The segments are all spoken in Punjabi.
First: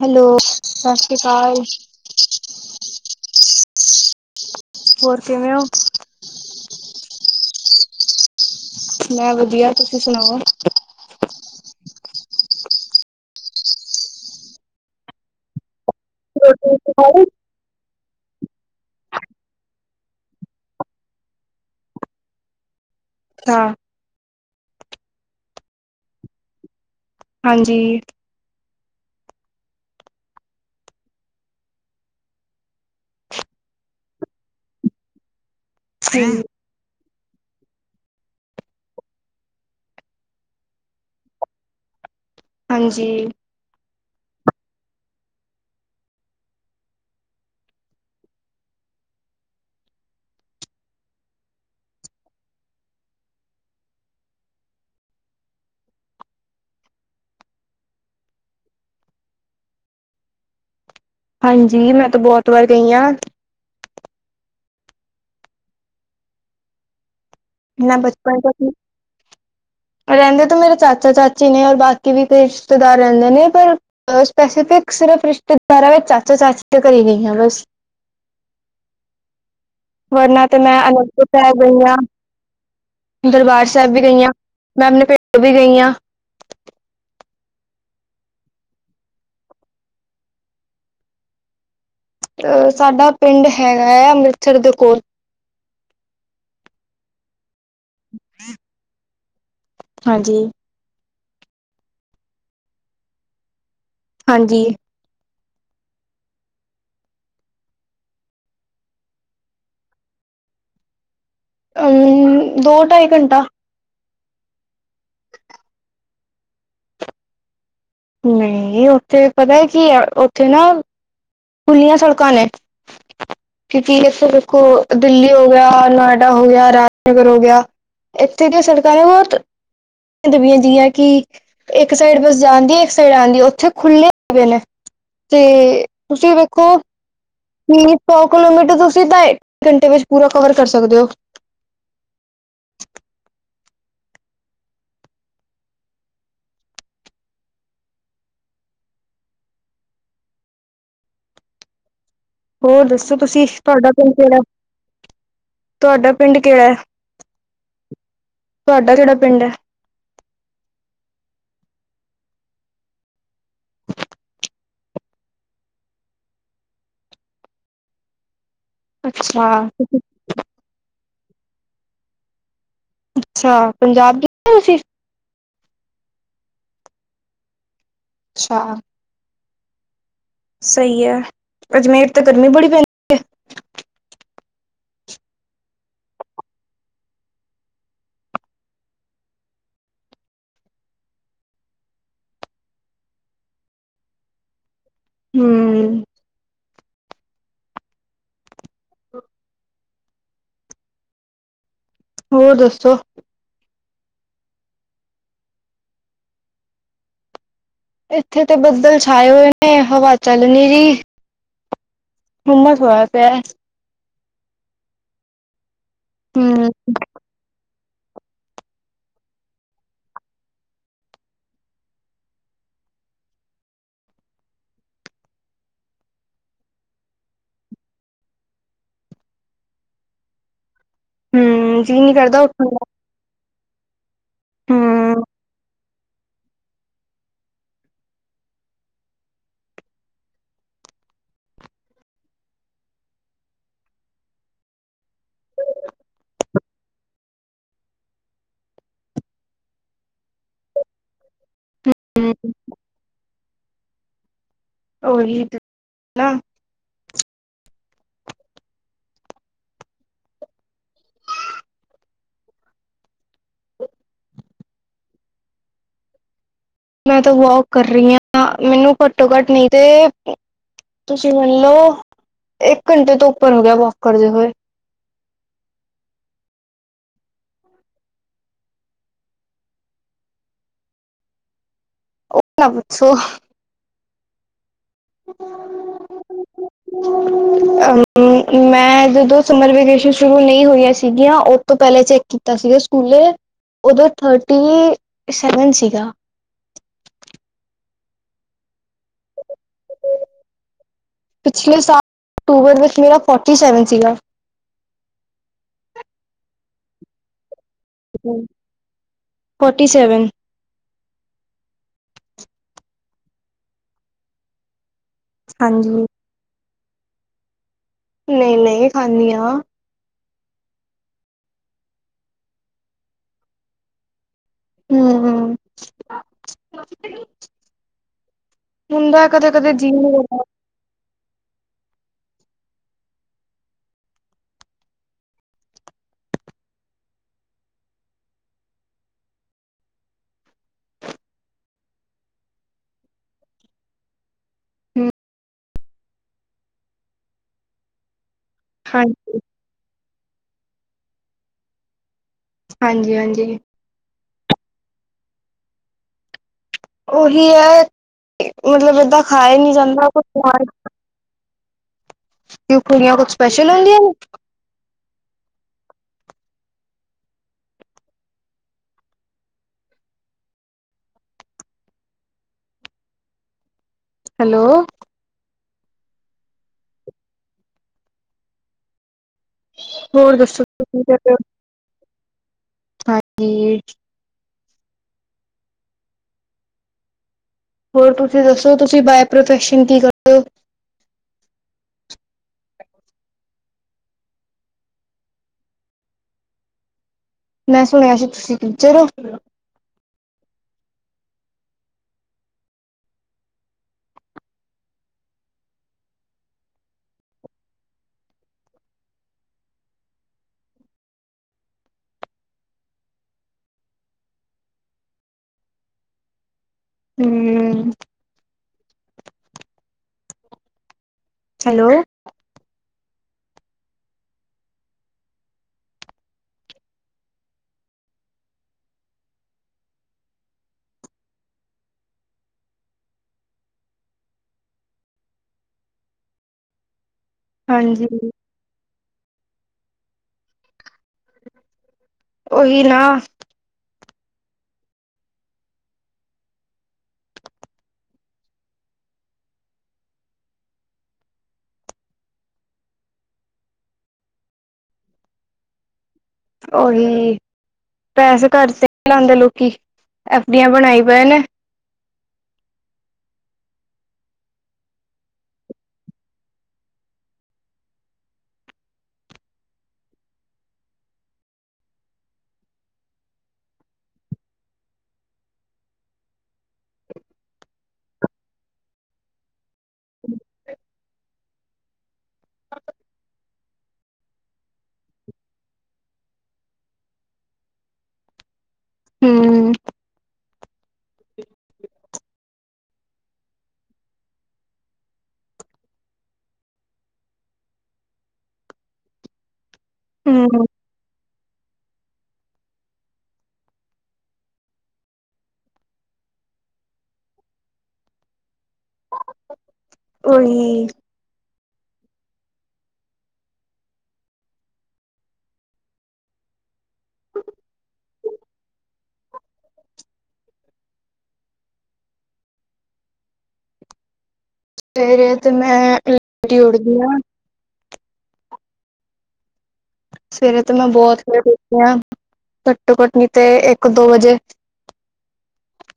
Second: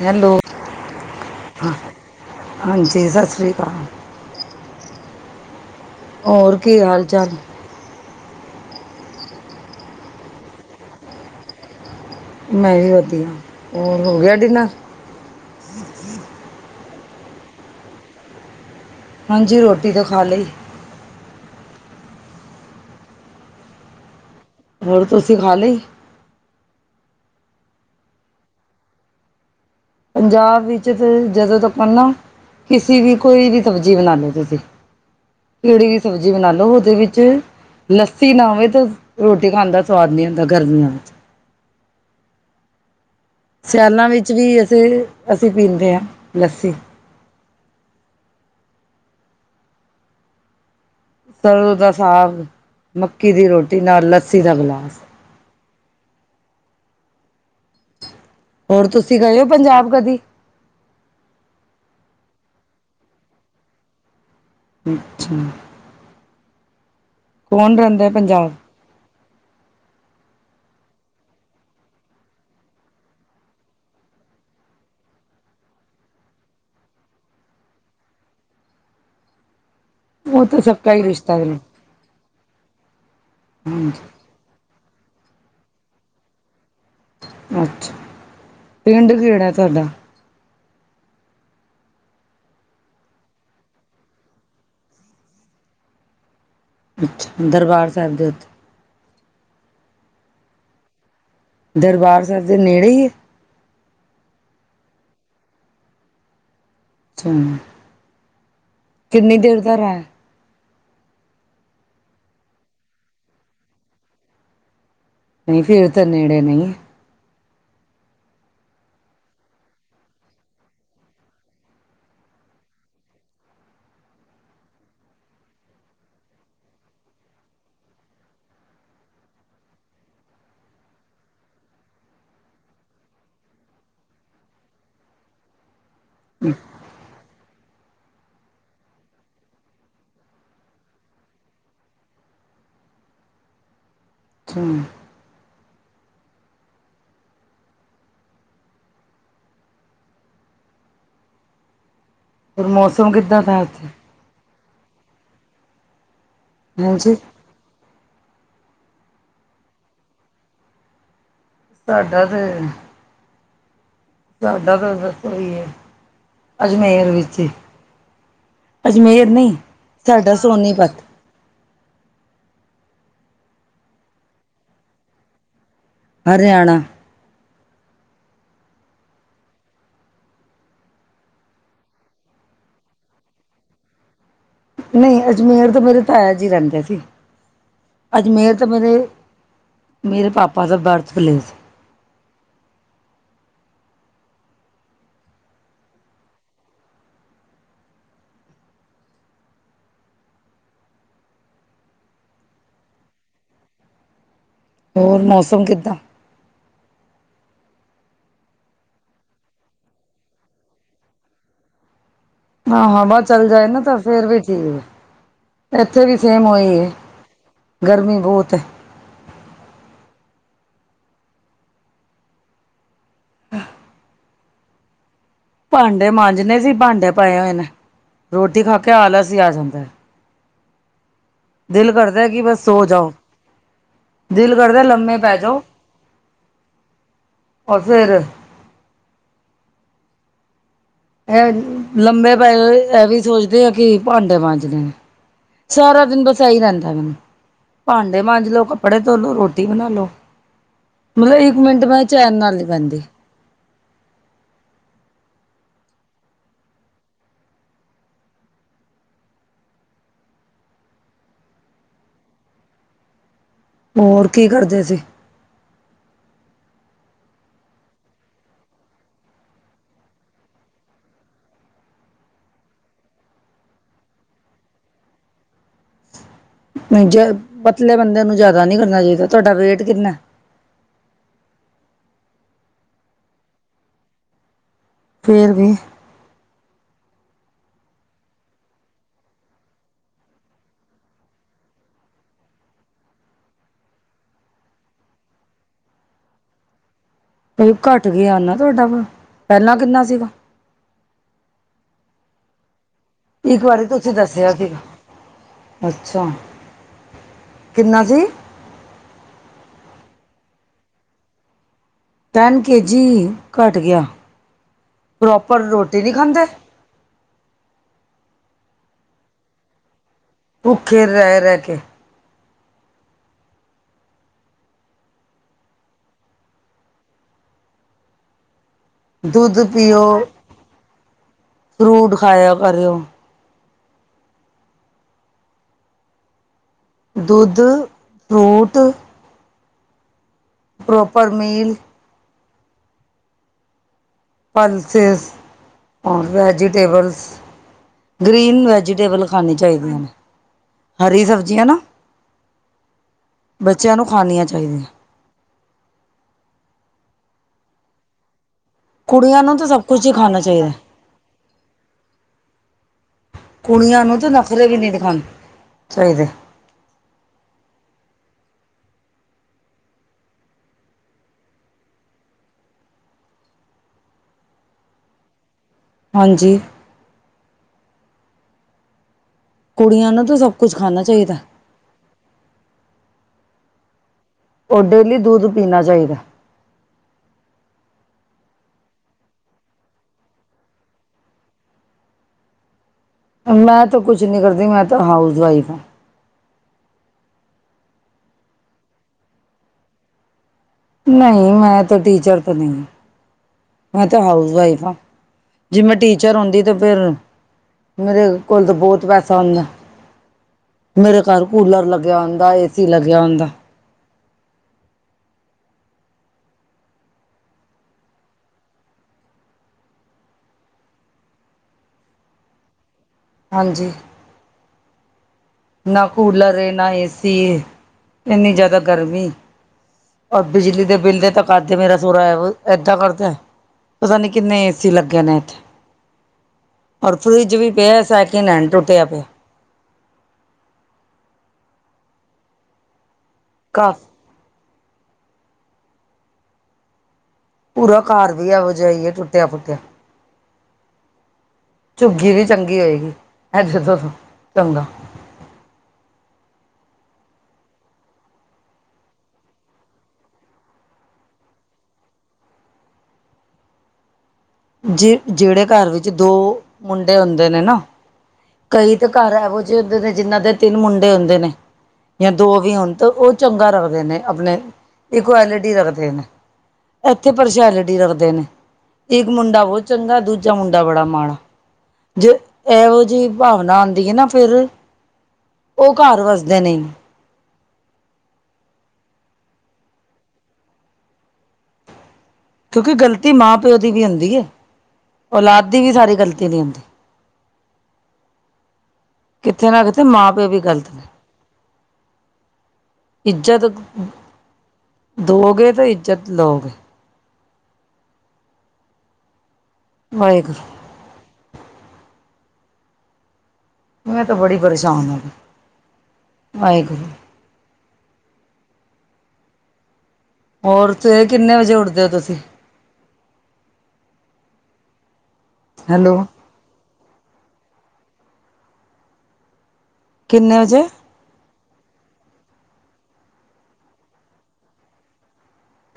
ਹੈਲੋ? ਸਤਿ ਸ਼੍ਰੀ ਅਕਾਲ ਹਾਂਜੀ, ਸਤਿ ਸ਼੍ਰੀ ਅਕਾਲ। ਹੋਰ, ਕਿਵੇਂ ਹੋ? ਹੋਰ ਕੀ ਹਾਲ ਚਾਲ ਮੈਂ ਵਧੀਆ, ਤੁਸੀਂ ਸੁਣਾਓ? ਮੈਂ ਵੀ ਵਧੀਆ, ਹੋਰ ਹੋ ਗਿਆ ਡਿਨਰ? ਰੋਟੀ-ਰੁਟੀ ਖਾਂਲੀ? ਹਾਂਜੀ, ਰੋਟੀ ਤੋਂ ਖਾ ਲਈ। ਹਾਂ। ਹੋਰ ਤੁਸੀਂ ਖਾ ਲਈ? ਹਾਂਜੀ। ਪੰਜਾਬ ਵਿੱਚ ਤੇ ਜਦੋਂ ਤ ਆਪਾ ਨਾ, ਕਿਸਸੀ ਵੀ, ਕੋਈ ਵੀ ਸਬਜ਼ੀ ਬਣਾ ਲੋ ਤੁਸੀਂ, ਕਿਹੜੀ ਵੀ ਸਬਜ਼ੀ ਬਣਾ ਲੋ, ਉਹਦੇ ਵਿੱਚ ਲੱਸੀ ਨਾ ਹੋਵੇ, ਤਾਂ ਰੋਟੀ ਖਾਣ ਦਾ ਸਵਾਦ ਨਹੀਂ ਆਂਦਾ ਗਰਮੀਆਂ ਚ। ਹਾਂਜੀ। ਸਿਆਲਾਂ ਵਿੱਚ ਵੀ ਅਸੀਂ, ਅਸੀਂ ਪੀਂਦੇ ਹਾ ਲੱਸੀ। ਸਰ੍ਹੋਂ ਦਾ ਸਾਗ, ਮੱਕੀ ਦੀ ਰੋਟੀ, ਨਾਲ ਲੱਸੀ ਦਾ ਗਿਲਾਸ। ਹੋਰ ਤੁਸੀਂ ਗਏ ਹੋ, ਪੰਜਾਬ ਕਦੀ? ਹਾਂਜੀ, ਮੈਂ ਤਾਂ ਬਹੁਤ ਵਾਰ ਗਈ ਹਾਂ। ਅੱਛਾ। ਕੌਣ ਨਾ ਰਹਿੰਦਾ ਬਚਪਨ ਤੱਕ ਨਹੀਂ ਪੰਜਾਬ [unintelligible] ਰਹਿੰਦੇ ਤਾਂ ਮੇਰੇ ਚਾਚਾ ਚਾਚੀ ਨੇ, ਔਰ ਬਾਕੀ ਵੀ ਕਈ ਰਿਸ਼ਤੇਦਾਰ ਰਹਿੰਦੇ ਨੇ, ਪਰ ਸਪੈਸੀਫਿਕ ਸਿਰਫ ਰਿਸ਼ਤੇਦਾਰਾਂ ਵਿੱਚ ਚਾਚੋ-ਚਾਚ ਘਰੇ ਹੀ ਗਈਆਂ ਬਸ। ਉਹ ਵਰਨਾਂ ਤੇ, ਤਾਂ ਸਭ ਮੈਂ ਕਾ ਹੀ ਅਨੰਦਪੁਰ ਰਿਸ਼ਤਾ ਨੇ ਸਾਹਿਬ ਗਈ ਹਾਂ। ਦਰਬਾਰ ਸਾਹਿਬ ਵੀ ਹਾਂਜੀ ਗਈ ਆ ਮੈਂ ਆਪਣੇ ਪਿੰਡ ਵੀ ਗਈ ਆ। ਅੱਛਾ, ਪਿੰਡ ਕਿਹੜਾ ਤੁਹਾਡਾ? ਅ ਸਾਡਾ ਪਿੰਡ ਹੈਗਾ ਹੈ, ਅੰਮ੍ਰਿਤਸਰ ਦੇ ਕੋਲ ਦਰਬਾਰ ਸਾਹਿਬ ਦੇ ਉੱਤੇ, ਹਾਂਜੀ। ਦਰਬਾਰ ਸਾਹਿਬ ਦੇ ਨੇੜੇ ਹੀ ਹੈ। ਹਾਂਜੀ। ਅੱਛਾ। ਕਿੰਨੀ ਦੇਰ ਦਾ ਰਾਹ। ਅਮ ਦੋ ਢਾਈ ਘੰਟਾ। ਨਹੀਂ ਫਿਰ ਤਾਂ ਨੇੜੇ ਨਹੀਂ। ਨਹੀਂ ਉੱਥੇ ਪਤਾ ਕੀ ਉੱਥੇ ਨਾ। ਖੁੱਲ੍ਹੀਆਂ ਸੜਕਾਂ ਨੇ। ਕਿਉਂਕਿ ਦੇਖੋ ਦਿੱਲੀ ਹੋ ਗਿਆ, ਨੋਇਡਾ ਹੋ ਗਿਆ, ਰਾਜਨਗਰ ਹੋ ਗਿਆ। ਇੱਥੇ ਦੀਆਂ ਸੜਕਾ ਨੇ ਬਹੁਤ। ਕਿ ਇੱਕ ਸਾਈਡ ਬਸ ਜਾਂਦੀ ਇੱਕ ਸਾਈਡ ਆਂਦੀ ਉੱਥੇ ਖੁੱਲ੍ਹੇ ਦਬੇ ਨੇ। ਤੇ ਤੁਸੀਂ ਵੇਖੋ? ਦਿੱਲੀ ਸੌ ਕਿਲੋਮੀਟਰ ਤੁਸੀਂ ਤਾਂ ਇੱਕ ਘੰਟੇ ਵਿੱਚ ਪੂਰਾ ਕਵਰ ਕਰ ਸਕਦੇ ਹੋ? [inaudible] ਹੂੰ। ਹੋਰ ਮੌਸਮ ਦੱਸੋ ਕਿੱਦਾਂ ਤੁਸੀਂ ਦਾ ਉੱਥੇ ਤੁਹਾਡਾ ਪਿੰਡ ਕਿਹੜਾ? ਤੁਹਾਡਾ ਪਿੰਡ ਕਿਹੜਾ ਹੈ। ਹਾਂਜੀ ਤੁਹਾਡਾ ਕਿਹੜਾ ਪਿੰਡ ਹੈ? ਸਾਡਾ ਤੇ। ਸਾਡਾ ਤਾਂ ਬਸ ਓਹੀ ਏ ਅਜਮੇਰ ਵਿੱਚ ਹੀ। ਅਜਮੇਰ ਅੱਛਾ ਨਹੀਂ ਸਾਡਾ ਸੋਨੀਪਤ। ਅੱਛਾ ਪੰਜਾਬ ਦੇ ਹੋ ਤੁਸੀਂ? ਹਰਿਆਣਾ। ਅੱਛਾ। ਸਹੀ ਹੈ ਅਜਮੇਰ ਤੇ ਗਰਮੀ ਬੜੀ ਪੈਂਦੀ ਏ। ਨਹੀਂ ਅਜਮੇਰ ਤੇ ਮੇਰੇ ਤਾਇਆ ਜੀ ਰਹਿੰਦੇ ਸੀ। ਅਜਮੇਰ ਤਾਂ ਮੇਰੇ ਮੇਰੇ ਪਾਪਾ ਦਾ ਬਰਥ ਪਲੇਸ। ਹੂੰ। ਹੋਰ ਦੱਸੋ? ਹੋਰ ਮੌਸਮ ਕਿੱਦਾਂ? ਇੱਥੇ ਤੇ ਬੱਦਲ ਛਾਏ ਹੋਏ ਨੇ ਹਵਾ ਚੱਲ ਨੀ ਰੀ। ਹਾਂ-ਹਾਂ, ਹਵਾ ਚੱਲ ਜਾਏ, ਨਾ ਤਾਂ ਫੇਰ ਵੀ ਠੀਕ। ਇੱਥੇ ਵੀ ਸੇਮ ਉਹੀ ਹਮ ਏ। ਗਰਮੀ ਬਹੁਤ ਹੈ। ਅੱਛਾ। [unintelligible] ਭਾਂਡੇ ਮਾਂਜਣੇ ਸੀ। ਭਾਂਡੇ ਪਾਏ ਹੋਏ ਨੇ ਰੋਟੀ ਖਾ ਕੇ ਆਲਸ ਹੀ ਆ ਜਾਂਦੈ। ਹੂੰ ਜੀਅ ਨਹੀਂ ਕਰਦਾ ਕਿ ਬਸ ਉੱਠਣ ਸੋ ਦਾ। ਜਾਓ। ਦਿਲ ਕਰਦੈ ਲੰਮੇ ਹਮ ਪੈ ਜਾਓ। ਔਰ ਫਿਰ। ਇਹ ਲੰਬੇ ਪੈ ਲਈ ਇਹ ਵੀ ਸੋਚਦੇ ਆ ਕਿ ਭਾਂਡੇ ਮਾਂਜਣੇ ਨੇ। ਸਾਰਾ ਦਿਨ ਬਸ ਇਹੀ ਰਹਿੰਦੈ ਮੈਨੂੰ। ਭਾਂਡੇ ਮਾਂਜ ਲੋ, ਕੱਪੜੇ ਧੋਲੋ, ਰੋਟੀ ਬਣਾ ਲੋ। ਮਤਲਬ ਇੱਕ ਮਿੰਟ ਮੈਂ ਚੈਨ ਨਾਲ ਨਹੀਂ ਬੈਂਦੀ। ਉਹੀ ਤੇ ਮੈਂ ਨਾ। ਹੋਰ ਕੀ ਕਰਦੇ ਸੀ? ਮੈਂ ਤਾਂ ਵੋਕ ਕਰ ਰਹੀ ਹਾਂ ਮੈਨੂੰ ਘੱਟੋ ਘੱਟ ਨਹੀਂ ਤੇ। ਤੁਸੀਂ ਮੰਨਲਓ ਇੱਕ ਘੰਟੇ ਤੋਂ ਉੱਪਰ ਹੋ ਗਿਆ ਵੋਕ ਕਰਦੇ ਹੋਏ। [unintelligible] [inaudible] ਨਹੀਂ ਜੇ ਪਤਲੇ ਬੰਦੇ ਨੂੰ ਜਿਆਦਾ ਨੀ ਕਰਨਾ ਚਾਹੀਦਾ। ਤੁਹਾਡਾ ਵੇਟ ਕਿੰਨਾ ਹੈ? ਉਹ ਨਾ ਪੁੱਛੋ? ਫੇਰ ਵੀ [unintelligible] [inaudible] ਅਹ ਮੈਂ ਜਦੋਂ ਸਮਰ ਵੇਕੇਸ਼ਨ ਸ਼ੁਰੂ ਨਹੀਂ ਹੋਈਆਂ ਸੀਗੀਆਂ ਉਹ ਤੋਂ ਪਹਿਲਾਂ ਚੈੱਕ ਕੀਤਾ ਸੀ। ਸਕੂਲੇ ਉਦੋਂ ਥਰਟੀ ਸੇਵਨ ਸੀਗਾ। ਬਈ ਘੱਟ ਗਿਆ ਆ ਨਾ ਤੁਹਾਡਾ ਵ? ਪਹਿਲਾਂ ਕਿੰਨਾ ਸੀਗਾ? ਪਿਛਲੇ ਸਾਲ ਅਕਤੂਬਰ ਵਿੱਚ ਮੇਰਾ ਫੋਟੀ ਇੱਕ ਸੈਵਨ ਵਾਰੀ ਤੁਸੀਂ ਸੀਗਾ। ਦੱਸਿਆ ਸੀਗਾ ਅੱਛਾ। ਕਿੰਨਾ ਸੀ forty seven. Ten K G ਘੱਟ ਗਿਆ। ਪ੍ਰੋਪਰ ਹਾਂਜੀ ਰੋਟੀ ਨੀ ਖਾਂਦੇ? ਨਈ ਨਈ ਖਾਣੀ ਆ। ਭੁੱਖੇ, ਰਹ- ਰਹ ਕੇ। ਹੂੰ- ਹੂੰ। ਹੁਣ ਦਾ ਕਦੇ- ਦੁੱਧ ਕਦੇ, ਜੀ ਪੀਓ ਨੀ ਲਗਦਾ। ਫਰੂਟ, ਖਾਇਆ ਕਰਿਓ। ਦੁਧ, ਫਰੂਟ। Proper meal. ਹਮ, ਪਲਸਿਸ ਔਰ ਵੈਜੀਟੇਬਲਸ। ਗ੍ਰੀਨ ਵੈਜੀਟੇਬਲ, ਹਾਂਜੀ ਖਾਣੀ ਚਾਈਦੀਆਂ ਨੇ, ਹਰੀ ਸਬਜ਼ੀਆਂ ਨਾ। ਹਾਂਜੀ-ਹਾਂਜੀ। ਚਾਈਦੀਆਂ। ਉਹੀ ਐ, ਕੀ ਮਤਲਬ, ਏਦਾਂ ਕੁੜੀਆਂ ਖਾ ਨੂੰ ਈ ਤਾਂ ਨੀ ਸਭ ਕੁਛ ਜਾਂਦਾ। ਹੀ ਖਾਣਾ ਚਾਹੀਦਾ ਕੁੜੀਆਂ ਕੁਛ ਸਪੈਸ਼ਲ ਹੁੰਦੀਆਂ ਕੁੜੀਆਂ ਨੇ ਨੂੰ ਤੇ, ਨਖਰੇ ਵੀ ਨੀ, ਦਿਖਾਣ ਚਾਈਦੇ। ਹੈਲੋ। ਹਾਂਜੀ। ਕੁੜੀਆਂ ਨੂੰ ਹੋਰ ਤਾਂ ਸਭ ਦੱਸੋ ਕੁਛ ਤੁਂ ਕੀ ਖਾਣਾ ਕਰਦੇ ਹੋ? ਚਾਹੀਦਾ ਹਾਂਜੀ [unintelligible] ਔਰ, ਡੇਲੀ ਦੁੱਧ ਪੀਣਾ, ਚਾਈਦਾ। ਹੋਰ ਤੁਸੀਂ ਦੱਸੋ, ਤੁਸੀਂ ਬਾਏ ਪ੍ਰੋਫੈਸ਼ਨ ਕੀ ਕਰਦੇ ਔ? ਮੈਂ, ਤਾਂ ਕੁਛ ਨੀ ਕਰਦੀ। ਮੈਂ ਤਾਂ, ਹਾਊਸ ਵਾਈਫ ਆਂ। ਮੈਂ, ਸੁਣਿਆ ਸੀ, ਤੁਸੀਂ ਟੀਚਰ ਓ? ਨਹੀਂ, ਮੈਂ ਤੇ, ਟੀਚਰ ਤੇ ਨੀ। ਮੈਂ, ਤੇ ਹਾਊਸ ਵਾਈਫ ਆਂ। ਜੇ ਮੈਂ, ਟੀਚਰ ਹੁੰਦੀ ਤੇ, ਫਿਰ ਮੇਰੇ ਕੋਲ ਤਾਂ, ਬਹੁਤ ਪੈਸਾ ਹੁੰਦਾ। ਮੇਰੇ ਘਰ ਕੂਲਰ ਲੱਗਿਆ ਹੁੰਦਾ ਏ ਸੀ ਲੱਗਿਆ ਹੁੰਦਾ। ਹਮ। ਹੈਲੋ। ਹਾਂਜੀ। ਨਾ ਕੂਲਰ ਏ, ਨਾ ਏਸੀ ਏ। ਏਨੀ ਜ਼ਿਆਦਾ ਗਰਮੀ ਏ। ਐ ਬਿਜਲੀ ਦੇ, ਬਿੱਲ ਦੇ ਤਾਂ ਕਰਦੇ, ਮੇਰਾ ਸੋਰਾ ਏਦਾਂ ਕਰਦੈ। ਪਤਾ ਨੀ, ਕਿੰਨੇ ਏਸੀ ਲੱਗੇ ਨੇ, ਇੱਥੇ। [inaudible] ਔਰ ਫਰਿੱਜ ਵੀ, ਪਿਆ ਹਾਂਜੀ। ਸੈਕਿੰਡ ਹੈਂਡ, ਟੁਟਿਆ ਪਿਆ। ਉਹੀ, ਨਾ। ਵਾਹ [inaudible] ਪੂਰਾ ਘਰ ਵੀ, ਆਵਾਜਾਈ ਐ। ਟੁੱਟਿਆ- ਫੁੱਟਿਆ। ਝੁੱਗੀ ਵੀ, ਚੰਗੀ ਹੋਏਗੀ। ਏਦੇ ਤੋਂ, ਤਾ ਚੰਗਾ। ਉਹੀ। ਪੈਸੇ ਘਰ ਤੇ, ਨੀ ਲਾਂਦੇ ਲੋਕੀ। ਐਫ ਡੀਆਂ ਬਣਾਈ ਪਏ ਨੇ। ਜੇ ਜੇੜੇ, ਘਰ ਵਿੱਚ, ਦੋ ਮੁੰਡੇ ਹੁੰਦੇ ਨੇ ਨਾ। ਕਈ ਤਾਂ, ਘਰ ਇਹੋ ਜੇ ਹੁੰਦੇ ਨੇ, ਜਿਨਾਂ ਦੇ ਤਿੰਨ, ਮੁੰਡੇ ਹੁੰਦੇ ਨੇ। ਯਾ, ਦੋ ਵੀ ਹੋਣ, ਤਾਂ ਉਹ ਚੰਗਾ ਰੱਖਦੇ ਨੇ, ਆਪਣੇ ਇਕੁਐਲਿਟੀ ਰੱਖਦੇ ਨੇ। ਇੱਥੇ, ਪਰਸ਼ੈਲੇਟੀ ਰੱਖਦੇ ਨੇ। ਇੱਕ ਮੁੰਡਾ ਬਹੁਤ ਚੰਗਾ, ਦੂਜਾ ਮੁੰਡਾ ਬੜਾ ਮਾੜਾ। ਜੇ ਇਹੋ, ਜਿਹੀ ਭਾਵਨਾ ਆਉਂਦੀ ਹੈ, ਨਾ ਫਿਰ ਉਹ ਘਰ ਵਸਦੇ ਨਈ। ਹੂੰ। ਕਿਉਂਕਿ, ਗ਼ਲਤੀ ਮਾਂ- ਪਿਓ ਦੀ ਵੀ, ਹੁੰਦੀ ਹੈ। ਔਲਾਦ, ਦੀ ਵੀ, ਸਾਰੀ ਗਲਤੀ ਨਹੀਂ, ਆਉਂਦੀ। [inaudible] ਕਿਤੇ ਨਾ ਕਿਤੇ ਮਾਂ- ਪਿਓ ਵੀ ਹੂੰ ਗ਼ਲਤ ਨੇ। [inaudible] ਇੱਜ਼ਤ ਦੋਗੇ, ਤੇ ਇੱਜ਼ਤ ਲਓਗੇ। ਉਹੀ। ਵਾਹਿਗੁਰੂ ਮੈਂ ਤਾਂ ਬੜੀ ਪਰੇਸ਼ਾਨ ਹਾਂ ਵਾਹਿਗੁਰੂ। ਹੋਰ ਸਵੇਰੇ ਕਿੰਨੇ ਵਜੇ ਉੱਠਦੇ ਹੋ ਤੁਸੀ? ਸਵੇਰੇ ਤੇ ਮੈਂ ਲੇਟ ਹੀ ਉਠਦੀ ਹਾਂ। ਕਿੰਨੇ ਸਵੇਰੇ ਤੇ ਮੈਂ ਵਜੇ ਬਹੁਤ। ਘੱਟੋ ਘੱਟ ਨੀ ਤੇ ਇੱਕ ਦੋ ਵਜੇ।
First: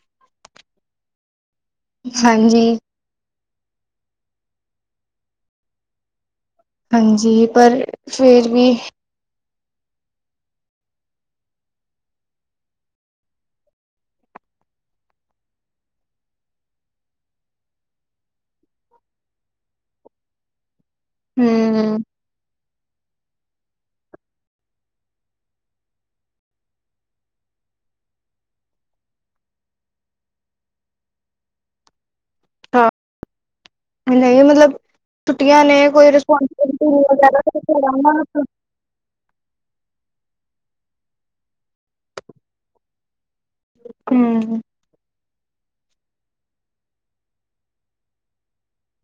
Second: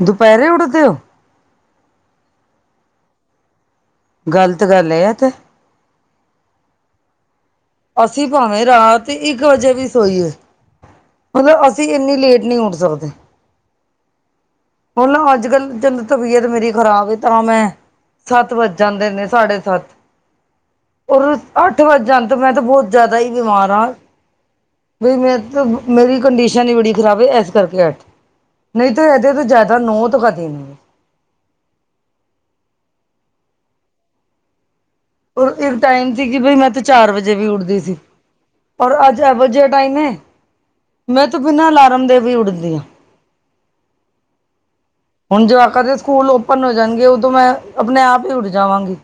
ਦੁਪਹਿਰੇ ਉਠਦੇ ਹੋ? ਹਾਂਜੀ। ਗ਼ਲਤ ਗੱਲ ਹੈ ਆ ਤੇ। ਹਾਂਜੀ। ਪਰ ਅਸੀਂ ਫੇਰ ਭਾਵੇਂ ਵੀ ਰਾਤ ਇੱਕ ਵਜੇ ਵੀ ਸੋਈਏ। ਮਤਲਬ ਅਸੀਂ ਇੰਨੀ ਲੇਟ ਨਹੀਂ ਉੱਠ ਸਕਦੇ। ਉਹ ਨਾ ਅੱਜ ਕੱਲ ਜਦ ਤਬੀਅਤ ਮੇਰੀ ਖ਼ਰਾਬ ਏ ਤਾਂ ਮੈਂ। ਸੱਤ ਵੱਜ ਜਾਂਦੇ ਨੇ ਸਾਡੇ ਸੱਤ। ਹੋਰ ਅੱਠ ਹੂੰ ਵੱਜ ਜਾਂਦੇ ਮੈਂ ਤਾਂ ਬਹੁਤ ਜ਼ਿਆਦਾ ਹੀ ਬਿਮਾਰ ਹਾਂ। ਬਈ ਮੇਰੀ ਕੰਡੀਸ਼ਨ ਹੀ ਬੜੀ ਖ਼ਰਾਬ ਹੈ ਇਸ ਕਰਕੇ ਅੱਠ ਨਹੀਂ ਤੇ। ਦੇ ਤੋਂ ਜ਼ਿਆਦਾ ਨਹਤ ਕ [inaudible] ਦੇ ਨ। ਹਾਂ ਨਹੀਂ ਮਤਲਬ ਔਰ ਛੁੱਟੀਆਂ ਇੱਕ ਨੇ ਕੋਈ ਟਾਈਮ ਸੀ ਕਿ ਬਈ ਮੈਂ ਤਾਂ ਰਿਸਪਾਂਸਬਿਲਟੀ ਚਾਰ ਵਜੇ ਵੀ ਉੱਠਦੀ ਸੀ [inaudible] ਔਰ ਅੱਜ ਇਹੋ ਜਿਹਾ ਟਾਈਮ ਏ ਮੈਂ ਤਾਂ ਬਿਨਾਂ ਅਲਾਰਮ ਦੇ ਵੀ ਉੱਠਦੀ ਹਾਂ। ਹਮ। ਹੁਣ ਜਵਾਕਾ ਦੇ ਸਕੂਲ ਓਪਨ ਹੋ ਜਾਣਗੇ। ਉਦੋਂ ਮੈਂ ਆਪਣੇ ਆਪ ਹੀ ਉੱਠ ਜਾਵਾਂਗੀ।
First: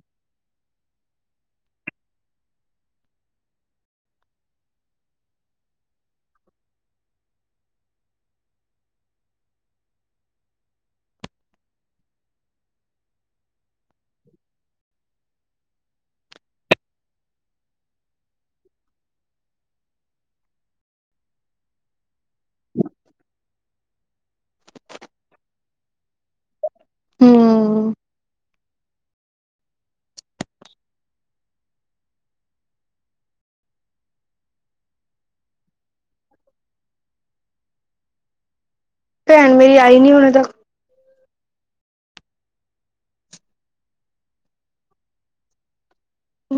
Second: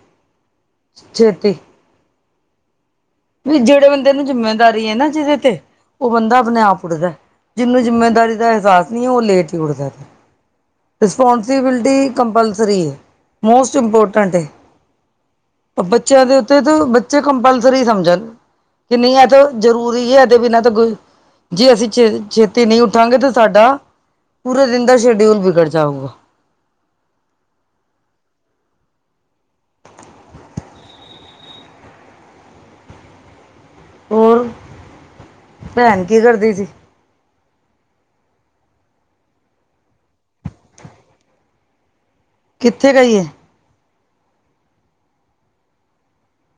ਛੇਤੀ। ਵੀ ਜਿਹੜੇ ਬੰਦੇ ਨੂੰ ਜਿੰਮੇਦਾਰੀ ਹੈ ਨਾ ਜਿਹਦੇ ਤੇ। ਉਹ ਬੰਦਾ ਆਪਣੇ ਆਪ ਉੱਠਦਾ ਜਿਹਨੂੰ ਜਿੰਮੇਦਾਰੀ ਦਾ ਅਹਿਸਾਸ ਨਹੀਂ ਹੈ ਉਹ ਲੇਟ ਹੀ ਉੱਠਦਾ। ਰਿਸਪੋਂਸੀਬਿਲਟੀ ਕੰਪਲਸਰੀ ਹੈ ਮੋਸਟ ਇੰਪੋਰਟੈਂਟ ਹੈ। ਬੱਚਿਆਂ ਦੇ ਉੱਤੇ ਤਾਂ ਬੱਚੇ ਕੰਪਲਸਰੀ ਸਮਝ। ਜੇ ਨਹੀਂ ਹੈ ਇਹ ਤਾਂ ਜ਼ਰੂਰੀ ਹੈ ਇਹਦੇ ਬਿਨਾਂ ਤਾ। ਜੇ ਅਸੀਂ ਛੇ ਛੇਤੀ ਨਹੀਂ ਉੱਠਾਂਗੇ ਤਾਂ ਸਾਡਾ। ਪੂਰੇ ਦਿਨ ਦਾ ਸ਼ੇਡਿਊਲ ਬਿਗੜ ਜਾਊਗਾ। ਹੂੰ ਹੋਰ ਭੈਣ ਕੀ ਕਰਦੀ ਸੀ? ਭੈਣ ਮੇਰੀ ਆਈ ਨੀ ਹੁਣ ਤੇ। ਕਿੱਥੇ ਗਈ ਹੈ?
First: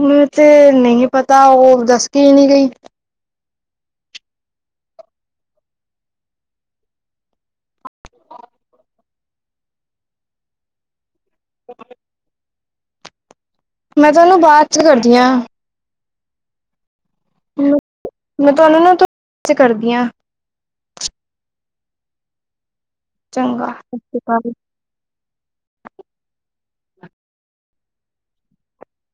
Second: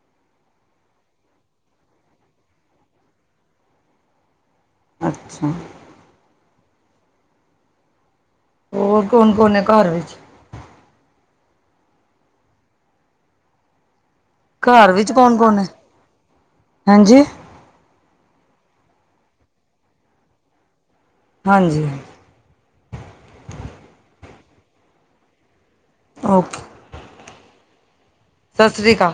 ਮੈਂ ਤੇ ਨਹੀਂ ਪਤਾ ਉਹ ਦੱਸ ਕੇ ਹੀ ਨਹੀਂ ਗਈ। ਅੱਛਾ। ਹੋਰ ਕੋਣ ਕੋਣ ਹੈ ਘਰ ਵਿੱਚ? ਹ। ਬਾਅਦ ਚ ਘਰ ਵਿੱਚ ਕਰਦੀ ਆ ਕੌਣ ਕੌਣ ਹੈ ਹਾਂਜੀ? ਮੈਂ ਤੁਹਾਨੂੰ ਨਾ ਦੋ ਮਿੰਟ ਵਿੱਚ ਕਰਦੀ ਹਾਂ। ਹਾਂਜੀ। ਚੰਗਾ ਸਤਿ ਸ੍ਰੀ ਅਕਾਲ ਜੀ। ਔਕੇ। ਸਤਿ ਸ਼੍ਰੀ ਅਕਾਲ।